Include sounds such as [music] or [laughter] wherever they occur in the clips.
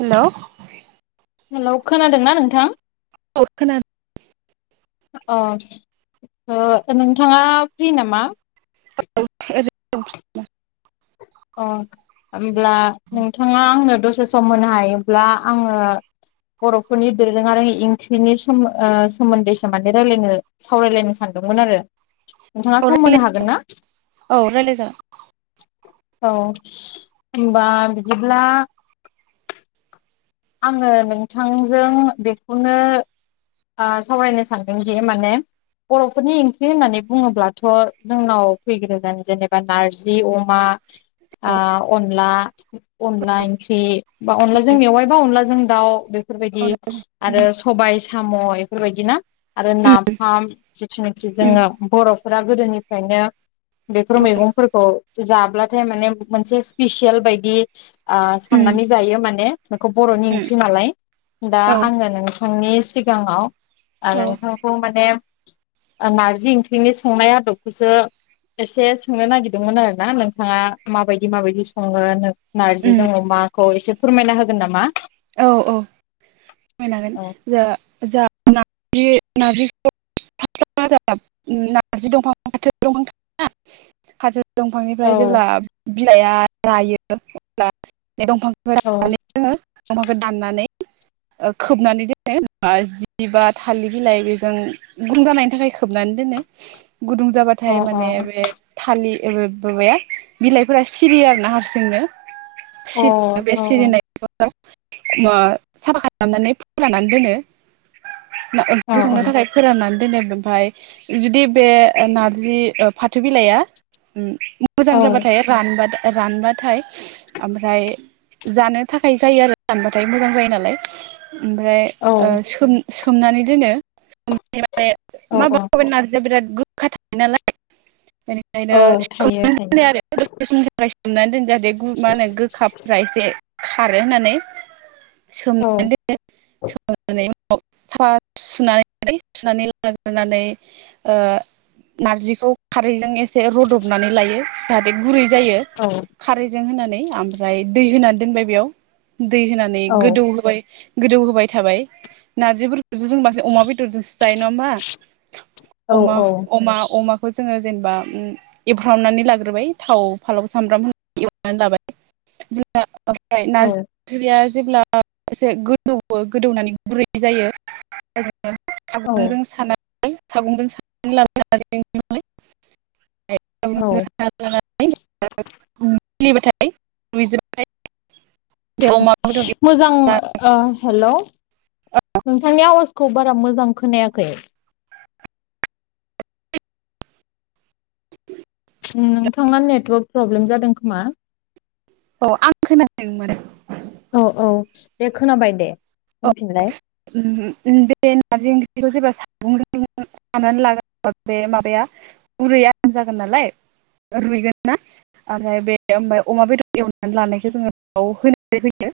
Hello hello खोनादोंना नोंथां? अ [unintelligible] अ ओ नोंथाङा फ्रि नामा? औ [unintelligible] अ होमब्ला नोंथाङा आंनो दसे सम होनो हायोब्ला आंङो बर'फोरनि दोरोङारि ओंख्रिनि सोम ओ सोमोन्दैसो माने रायलायनो सावरायलायनो सान दोंमोन आरो नोंथांङा औ सम होनो रायलाय हागोन ना? औ रायलाय जागोन औ होनबा बिदिब्ला आंङो नोंथांजों बेखौनो ओ सावरायनो सानदोंदि माने बर'फोरनि ओंख्रि होननानै बुङोब्लाथ' जोंनाव फैग्रोगोन जेनेबा नारजि अमा औ ओ अनला अनला ओंख्रि बा अनलाजों मेवाय [unintelligible] अनलाजों दाव बे फोरबायदि औ आरो सबाय साम' इफोरबायदि ना आरो नाफाम जिथुनाखि जोंङो बर'फोरा गोदोनिफ्रायनो बेफोर मैगंफोरखौ जा ब्लाथाय माने मोनसे स्पिसियेल बायदि साननानै जायो माने बेखौ बर'नि ओंख्रि नालाय दा आंङो नोंथांनि सिगांङाव आरो नोंथांखौ माने ओ नारजि ओंख्रिनि संनाय आदबखौसो एसे सोंनो नागिरदोंमोन आरो ना नोंथाङा माबायदि माबायदि सङो नों नार्जिजों अमाखौ एसे फोरमायना होगोन नामा औ औ फोरमायनो हागोन औ जा जा‌ ना जि नारजिखौ [inaudible] नारजि दंफां फाथो दंफां [inaudible] हाजो औ दंफांनिफ्राय जेब्ला बिलाइआ रायो अब्ला बे दंफां औ रानानै जोङो दंफांखौ दाननानै ओ खोबनानै दोनो ओ जि बा थालिर बिलाइजों गुदुं जानायनि थाखाय खोबनानै दोनो गुदुं अ जाबाथाय माने बे थालि ओ माबाया बिलाइफोरा सिरियो आरो ना हारसिंनो अ औ सिरियो बे औ सिरिनायखौ ओ साफा खालामनानै फोराननानै दोनो ना औ ओंख्रि संनो थाखाय फोराननानै दोनो ओमफाय जुदि बे नारजि ओ फाथो बिलाइया उम मोजां जाबाथाय रानबा रानबाथाय ओमफ्राय जानो थाखाय जायो आरो रानबाथाय मोजां जायो नालाय ओमफ्राय औ ओ सोम सोमनानै दोनो माने औ औ माबाखौ नार्जिआ बिराद गोखा थायो नालाय बेनिखायनो औ थायो सोमनानै थायो दोनो आरो दसे समनि थाखाय सोमनानै दोनो जाहाथे मा होनो गोखाफ्रा एसे खारो होननानै औ सोमनानै दोनो सोमनानै उनाव साफा सुनानै रै सुनानै लाग्रोनानै ओ नारजिखौ खारैजों ए से रुदबनानै लायो जाहाथे गुरै जायो औ खारैजों होनानै ओमफ्राय दै होनानै दोनबाय बेयाव दै होनानै औ गोदौ होबाय गोदौ होबाय थाबाय नारजिफोरखौथ' जों बांसिन अमा बेदरजोंसो जायो नङा होमबा अमा- औ अमा - अमा खौ जोङो जेनेबा उम एवफ्रामनानै लाग्रोबाय थाव फालौ सामब्राम होननानै एवनानै लाबाय जोंहा ओमफ्राय नारजि औ ओंख्रिया जेब्ला एसे गोदौवो गोदौनानै गुरै जायो औ सागंजों सानानै सागंजों सानानै [unintelligible] औ [unintelligible] [unintelligible] रुयजोबाथाय मोजां ओ हेलौ नोंथांनि आवास खौ बारा मोजां खोनायाखै नोंथांना नेटवर्क प्रब्लेम जादों खोमा औ आं खोनादोंमोन। औ औ दे खोनाबाय दे औ बुंफिनलाय। बे नारजि ओंख्रिखौ जेब्ला सगंजों सानानै लाग्रा बे माबाया गुरै आराम जागोन नालाय रुइगोन ना ओमफ्राय बे ओमफ्राय अमा बेदर एवनानै लानायखौ जोङो बेयाव होनाय जायो।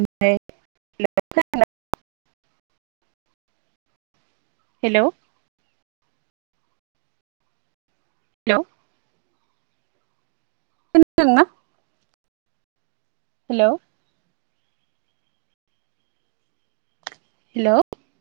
ओमफ्राय [unintelligible] [unintelligible] हेलौ हेलौ खोनादोंना हेलौ हेलौ